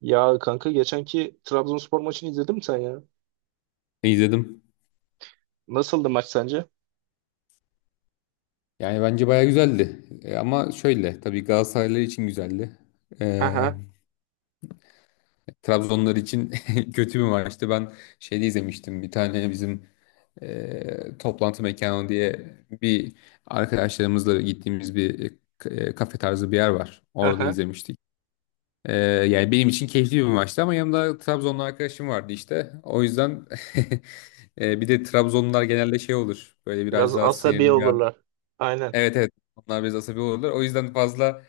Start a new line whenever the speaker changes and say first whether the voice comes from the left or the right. right: Ya kanka geçenki Trabzonspor maçını izledin mi sen ya?
left: İzledim.
right: Nasıldı maç sence?
left: Yani bence baya güzeldi. Ama şöyle tabii Galatasaraylılar için güzeldi. E,
right: Aha,
left: Trabzonlar için kötü bir maçtı. Ben şeyde izlemiştim. Bir tane bizim toplantı mekanı diye bir arkadaşlarımızla gittiğimiz bir kafe tarzı bir yer var. Orada
right: aha.
left: izlemiştik. Yani benim için keyifli bir maçtı ama yanımda Trabzonlu arkadaşım vardı işte. O yüzden bir de Trabzonlular genelde şey olur. Böyle
right: Biraz
left: biraz daha
right: asabi
left: sinirli.
right: olurlar. Aynen.
left: Evet, evet, onlar biraz asabi olurlar. O yüzden fazla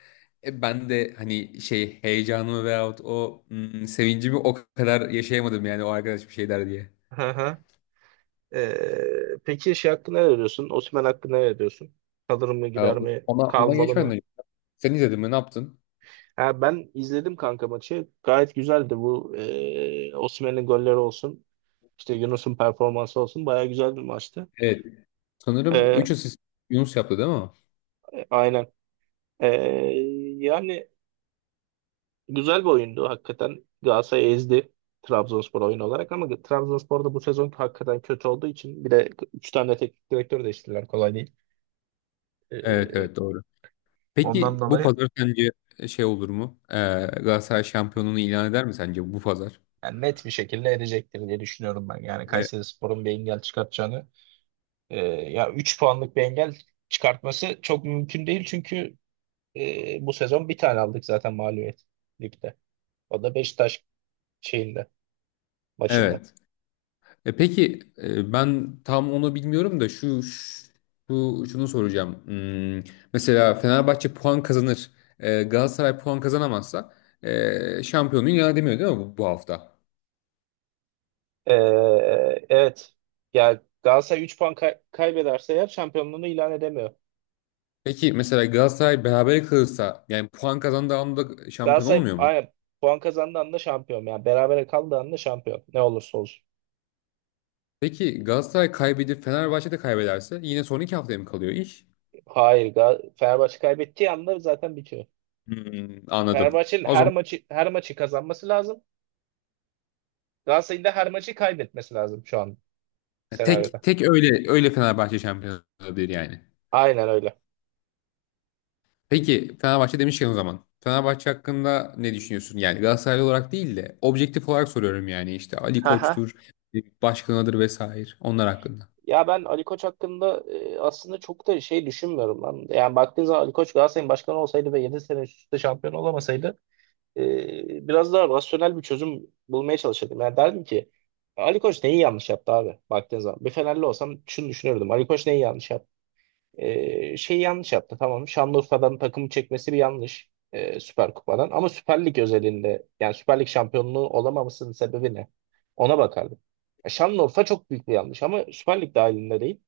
left: ben de hani şey heyecanımı veyahut o sevincimi o kadar yaşayamadım yani o arkadaş bir şey der diye.
right: Aha. Peki şey hakkında ne diyorsun? Osimhen hakkında ne diyorsun? Kalır mı
left: Ee,
right: gider mi?
left: ona
right: Kalmalı
left: geçmeden
right: mı?
left: önce. Sen izledin mi? Ne yaptın?
right: Ha, ben izledim kanka maçı. Gayet güzeldi bu. Osimhen'in golleri olsun. İşte Yunus'un performansı olsun. Baya güzel bir maçtı.
left: Evet. Sanırım
right: Ee,
left: 3 asist Yunus yaptı değil mi?
right: aynen. Ee, Yani güzel bir oyundu hakikaten. Galatasaray ezdi Trabzonspor oyun olarak ama Trabzonspor da bu sezon hakikaten kötü olduğu için bir de 3 tane teknik direktör değiştirdiler kolay değil.
left: Evet,
right: Ee,
left: evet, doğru.
right: ondan
left: Peki bu
right: dolayı
left: pazar sence şey olur mu? Galatasaray şampiyonluğunu ilan eder mi sence bu pazar?
right: yani net bir şekilde edecektir diye düşünüyorum ben. Yani
left: Evet.
right: Kayserispor'un bir engel çıkartacağını ya 3 puanlık bir engel çıkartması çok mümkün değil çünkü bu sezon bir tane aldık zaten mağlubiyet ligde. O da Beşiktaş şeyinde maçında.
left: Evet. Peki, ben tam onu bilmiyorum da, şu, şu şunu soracağım. Mesela Fenerbahçe puan kazanır, Galatasaray puan kazanamazsa şampiyonluğu ilan edemiyor değil mi, bu hafta?
right: Ee, evet. Yani Galatasaray 3 puan kaybederse eğer şampiyonluğunu ilan edemiyor.
left: Peki mesela Galatasaray berabere kalırsa yani puan kazandığı anda şampiyon
right: Galatasaray
left: olmuyor mu?
right: aynen, puan kazandığı anda şampiyon. Yani berabere kaldığı anda şampiyon. Ne olursa olsun.
left: Peki Galatasaray kaybedip Fenerbahçe de kaybederse yine son 2 haftaya mı kalıyor iş?
right: Hayır. Fenerbahçe kaybettiği anda zaten bitiyor.
left: Anladım.
right: Fenerbahçe'nin
left: O
right: her
left: zaman
right: maçı her maçı kazanması lazım. Galatasaray'ın da her maçı kaybetmesi lazım şu an
left: tek
right: senaryoda.
left: tek öyle öyle Fenerbahçe şampiyon olabilir yani.
right: Aynen öyle.
left: Peki Fenerbahçe demişken o zaman. Fenerbahçe hakkında ne düşünüyorsun? Yani Galatasaraylı olarak değil de objektif olarak soruyorum, yani işte Ali
right: Hı hı.
left: Koç'tur, başkanıdır vesaire onlar hakkında.
right: Ya ben Ali Koç hakkında aslında çok da şey düşünmüyorum lan. Yani baktığın zaman Ali Koç Galatasaray'ın başkanı olsaydı ve 7 sene üst üste şampiyon olamasaydı biraz daha rasyonel bir çözüm bulmaya çalışırdım. Yani derdim ki Ali Koç neyi yanlış yaptı abi baktığın zaman. Bir Fenerli olsam şunu düşünürdüm. Ali Koç neyi yanlış yaptı? Şeyi yanlış yaptı tamam. Şanlıurfa'dan takımı çekmesi bir yanlış. Süper Kupa'dan. Ama Süper Lig özelinde yani Süper Lig şampiyonluğu olamamasının sebebi ne? Ona bakardım. Şanlıurfa çok büyük bir yanlış ama Süper Lig dahilinde değil.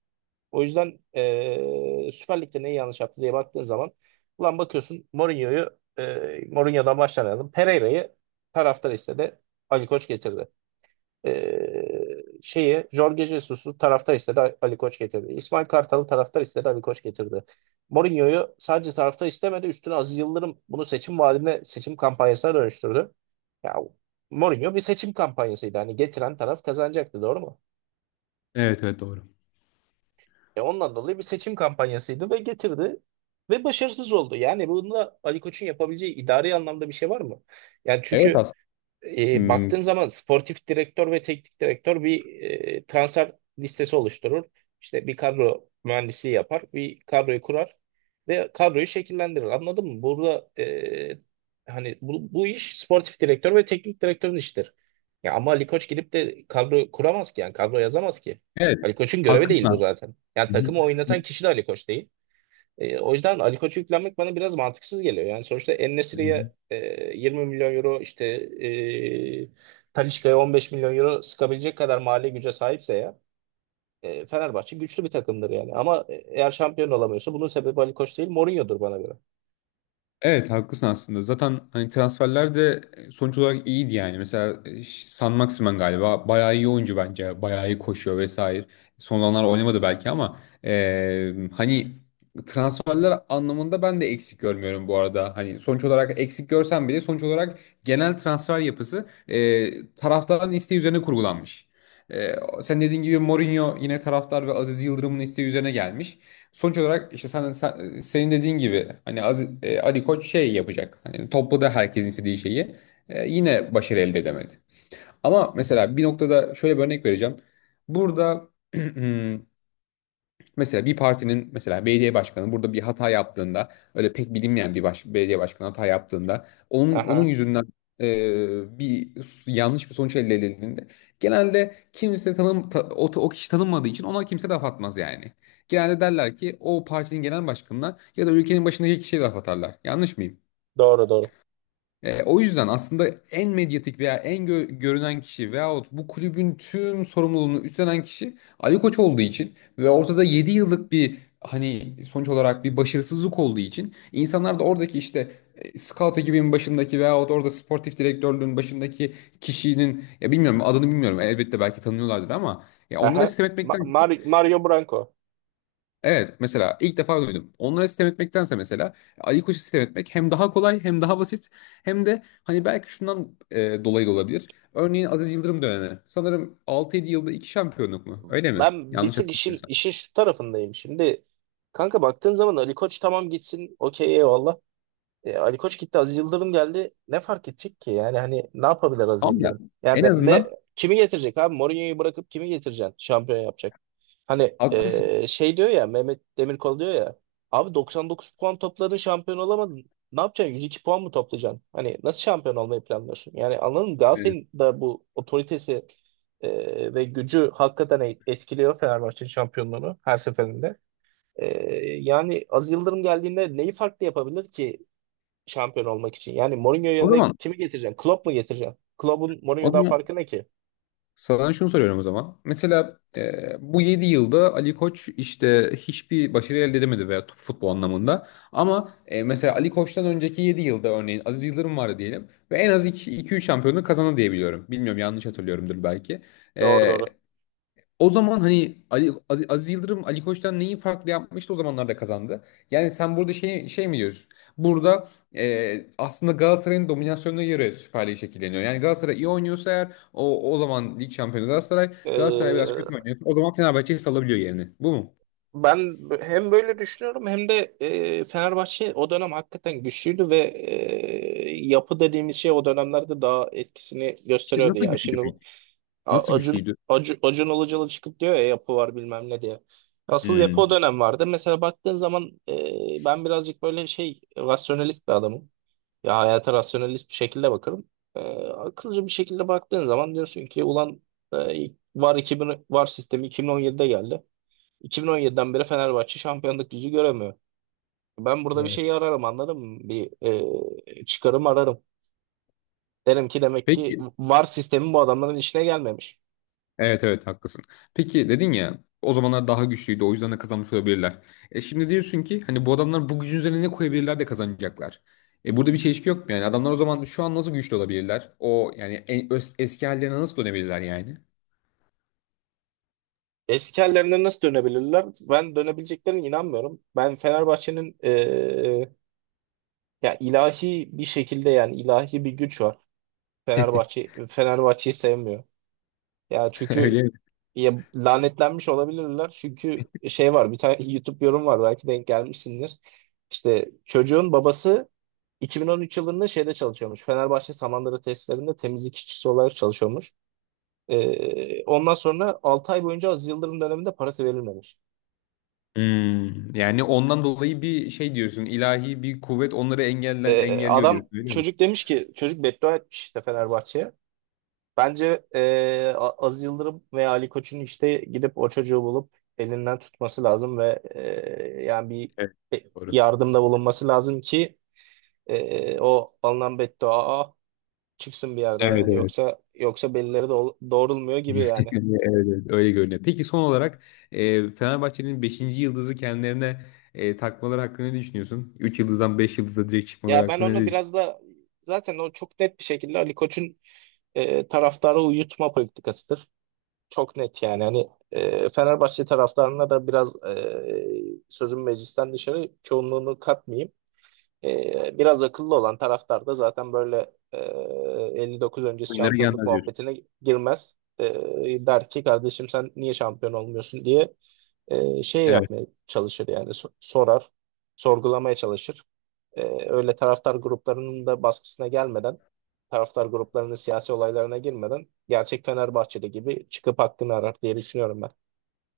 right: O yüzden Süper Lig'de neyi yanlış yaptı diye baktığın zaman ulan bakıyorsun Mourinho'yu Mourinho'dan başlayalım. Pereira'yı taraftar istedi. Ali Koç getirdi. Şeyi Jorge Jesus'u taraftar istedi. Ali Koç getirdi. İsmail Kartal'ı taraftar istedi. Ali Koç getirdi. Mourinho'yu sadece taraftar istemedi. Üstüne Aziz Yıldırım bunu seçim vaadine, seçim kampanyasına dönüştürdü. Ya Mourinho bir seçim kampanyasıydı. Hani getiren taraf kazanacaktı. Doğru mu?
left: Evet, evet, doğru.
right: Ondan dolayı bir seçim kampanyasıydı ve getirdi ve başarısız oldu. Yani bunda Ali Koç'un yapabileceği idari anlamda bir şey var mı? Yani
left: Evet
right: çünkü
left: aslında. Hmm,
right: baktığın zaman sportif direktör ve teknik direktör bir transfer listesi oluşturur. İşte bir kadro mühendisliği yapar, bir kadroyu kurar ve kadroyu şekillendirir. Anladın mı? Burada hani bu iş sportif direktör ve teknik direktörün işidir. Ya ama Ali Koç gidip de kadro kuramaz ki yani kadro yazamaz ki.
left: evet.
right: Ali Koç'un görevi değil bu
left: Haklısın.
right: zaten. Yani
left: Hı
right: takımı oynatan kişi de Ali Koç değil. O yüzden Ali Koç'u yüklenmek bana biraz mantıksız geliyor. Yani sonuçta
left: hı.
right: En-Nesyri'ye 20 milyon euro işte Talisca'ya 15 milyon euro sıkabilecek kadar mali güce sahipse ya Fenerbahçe güçlü bir takımdır yani. Ama eğer şampiyon olamıyorsa bunun sebebi Ali Koç değil Mourinho'dur bana göre.
left: Evet, haklısın aslında. Zaten hani transferler de sonuç olarak iyiydi yani. Mesela San Maximin galiba bayağı iyi oyuncu bence. Bayağı iyi koşuyor vesaire. Son zamanlar oynamadı belki ama hani transferler anlamında ben de eksik görmüyorum bu arada. Hani sonuç olarak eksik görsem bile sonuç olarak genel transfer yapısı taraftarın isteği üzerine kurgulanmış. E, sen dediğin gibi Mourinho yine taraftar ve Aziz Yıldırım'ın isteği üzerine gelmiş. Sonuç olarak işte senin dediğin gibi hani Ali Koç şey yapacak. Hani topla herkesin istediği şeyi yine başarı elde edemedi. Ama mesela bir noktada şöyle bir örnek vereceğim. Burada mesela bir partinin, mesela belediye başkanı burada bir hata yaptığında, öyle pek bilinmeyen bir belediye başkanı hata yaptığında onun
right: Aha,
left: yüzünden yanlış bir sonuç elde edildiğinde, genelde kimse o kişi tanınmadığı için ona kimse laf atmaz yani. Genelde derler ki o partinin genel başkanına ya da ülkenin başındaki kişiye laf atarlar. Yanlış mıyım?
right: doğru doğru.
left: O yüzden aslında en medyatik veya en görünen kişi veyahut bu kulübün tüm sorumluluğunu üstlenen kişi Ali Koç olduğu için ve ortada 7 yıllık bir hani sonuç olarak bir başarısızlık olduğu için, insanlar da oradaki işte scout ekibinin başındaki veyahut orada sportif direktörlüğün başındaki kişinin, ya bilmiyorum adını, bilmiyorum elbette, belki tanıyorlardır ama ya onlara
right: Aha,
left: sistem etmekten.
right: Mario Branco.
left: Evet, mesela ilk defa duydum. Onlara sistem etmektense mesela Ali Koç'u sistem etmek hem daha kolay, hem daha basit hem de hani belki şundan dolayı da olabilir. Örneğin Aziz Yıldırım dönemi. Sanırım altı yedi yılda 2 şampiyonluk mu? Öyle mi?
right: Ben bir
left: Yanlış
right: tık işin,
left: hatırlamıyorsam.
right: işin şu tarafındayım. Şimdi kanka baktığın zaman Ali Koç tamam gitsin okey eyvallah. Ali Koç gitti, Aziz Yıldırım geldi. Ne fark edecek ki? Yani hani ne yapabilir Aziz
left: Tamam ya,
right: Yıldırım? Yani
left: en
right: de ne
left: azından
right: kimi getirecek abi? Mourinho'yu bırakıp kimi getireceksin? Şampiyon yapacak. Hani
left: haklısın.
right: şey diyor ya Mehmet Demirkol diyor ya. Abi 99 puan topladın şampiyon olamadın. Ne yapacaksın? 102 puan mı toplayacaksın? Hani nasıl şampiyon olmayı planlıyorsun? Yani anladın mı?
left: Evet.
right: Galatasaray'ın da bu otoritesi ve gücü hakikaten etkiliyor Fenerbahçe'nin şampiyonluğunu her seferinde. E, yani Aziz Yıldırım geldiğinde neyi farklı yapabilir ki şampiyon olmak için. Yani Mourinho
left: O
right: yerine
left: zaman
right: kimi getireceksin? Klopp mu getireceksin? Klopp'un
left: o
right: Mourinho'dan
left: zaman
right: farkı ne ki?
left: Sana şunu soruyorum o zaman. Mesela bu 7 yılda Ali Koç işte hiçbir başarı elde edemedi, veya futbol anlamında. Ama mesela Ali Koç'tan önceki 7 yılda örneğin Aziz Yıldırım vardı diyelim. Ve en az iki, 3 şampiyonluk kazandı diye biliyorum. Bilmiyorum, yanlış hatırlıyorumdur belki.
right: Doğru
left: E,
right: doğru.
left: o zaman hani Aziz Yıldırım Ali Koç'tan neyi farklı yapmıştı o zamanlarda kazandı. Yani sen burada şey mi diyorsun? Burada aslında Galatasaray'ın dominasyonuna göre Süper Lig şekilleniyor. Yani Galatasaray iyi oynuyorsa eğer o zaman lig şampiyonu Galatasaray. Galatasaray biraz
right: Ee,
left: kötü oynuyor. O zaman Fenerbahçe salabiliyor yerini. Bu mu?
right: ben hem böyle düşünüyorum hem de Fenerbahçe o dönem hakikaten güçlüydü ve yapı dediğimiz şey o dönemlerde daha etkisini
left: İşte
right: gösteriyordu
left: nasıl
right: ya.
left: güçlüydü
right: Şimdi
left: peki? Nasıl güçlüydü?
right: Acun Ilıcalı çıkıp diyor ya yapı var bilmem ne diye. Asıl yapı o
left: Hmm.
right: dönem vardı. Mesela baktığın zaman ben birazcık böyle şey rasyonelist bir adamım. Ya hayata rasyonelist bir şekilde bakarım. Ee, akılcı bir şekilde baktığın zaman diyorsun ki ulan e, VAR 2000 VAR sistemi 2017'de geldi. 2017'den beri Fenerbahçe şampiyonluk yüzü göremiyor. Ben burada bir
left: Evet.
right: şeyi ararım anladın mı? Bir çıkarım ararım. Derim ki demek ki
left: Peki.
right: VAR sistemi bu adamların işine gelmemiş.
left: Evet, evet, haklısın. Peki, dedin ya o zamanlar daha güçlüydü, o yüzden de kazanmış olabilirler. E şimdi diyorsun ki hani bu adamlar bu gücün üzerine ne koyabilirler de kazanacaklar. E burada bir çelişki yok mu yani? Adamlar o zaman şu an nasıl güçlü olabilirler? O yani eski hallerine nasıl dönebilirler yani?
right: Eski hallerine nasıl dönebilirler? Ben dönebileceklerine inanmıyorum. Ben Fenerbahçe'nin ya ilahi bir şekilde yani ilahi bir güç var. Fenerbahçe Fenerbahçe'yi sevmiyor. Ya çünkü
left: Öyle mi?
right: ya lanetlenmiş olabilirler. Çünkü şey var bir tane YouTube yorum var belki denk gelmişsindir. İşte çocuğun babası 2013 yılında şeyde çalışıyormuş. Fenerbahçe Samandıra tesislerinde temizlik işçisi olarak çalışıyormuş. Ondan sonra 6 ay boyunca Aziz Yıldırım döneminde parası verilmemiş.
left: Yani ondan dolayı bir şey diyorsun, ilahi bir kuvvet onları engelliyor
right: Adam
left: diyorsun, öyle mi?
right: Çocuk demiş ki çocuk beddua etmiş işte Fenerbahçe'ye. Bence Aziz Yıldırım veya Ali Koç'un işte gidip o çocuğu bulup elinden tutması lazım ve yani
left: Evet,
right: bir
left: doğru.
right: yardımda bulunması lazım ki o alınan beddua çıksın bir yerden yani
left: Evet,
right: yoksa yoksa belleri de doğrulmuyor gibi yani.
left: görünüyor, evet, evet, öyle görünüyor. Peki son olarak Fenerbahçe'nin beşinci yıldızı kendilerine takmaları hakkında ne düşünüyorsun? 3 yıldızdan 5 yıldıza direkt çıkmaları
right: Ya ben
left: hakkında ne
right: onu biraz
left: düşünüyorsun?
right: da zaten o çok net bir şekilde Ali Koç'un taraftarı uyutma politikasıdır. Çok net yani hani Fenerbahçe taraftarına da biraz sözüm meclisten dışarı çoğunluğunu katmayayım. Biraz akıllı olan taraftar da zaten böyle 59 öncesi
left: Oyunlara
right: şampiyonluk
left: gelmez diyorsun.
right: muhabbetine girmez. Der ki kardeşim sen niye şampiyon olmuyorsun diye şey
left: Evet,
right: yapmaya çalışır yani sorar, sorgulamaya çalışır. Öyle taraftar gruplarının da baskısına gelmeden, taraftar gruplarının siyasi olaylarına girmeden gerçek Fenerbahçeli gibi çıkıp hakkını arar diye düşünüyorum ben.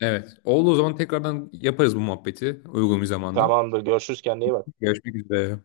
left: evet. Oldu, o zaman tekrardan yaparız bu muhabbeti uygun bir zamanda.
right: Tamamdır, görüşürüz kendine iyi bak.
left: Görüşmek üzere.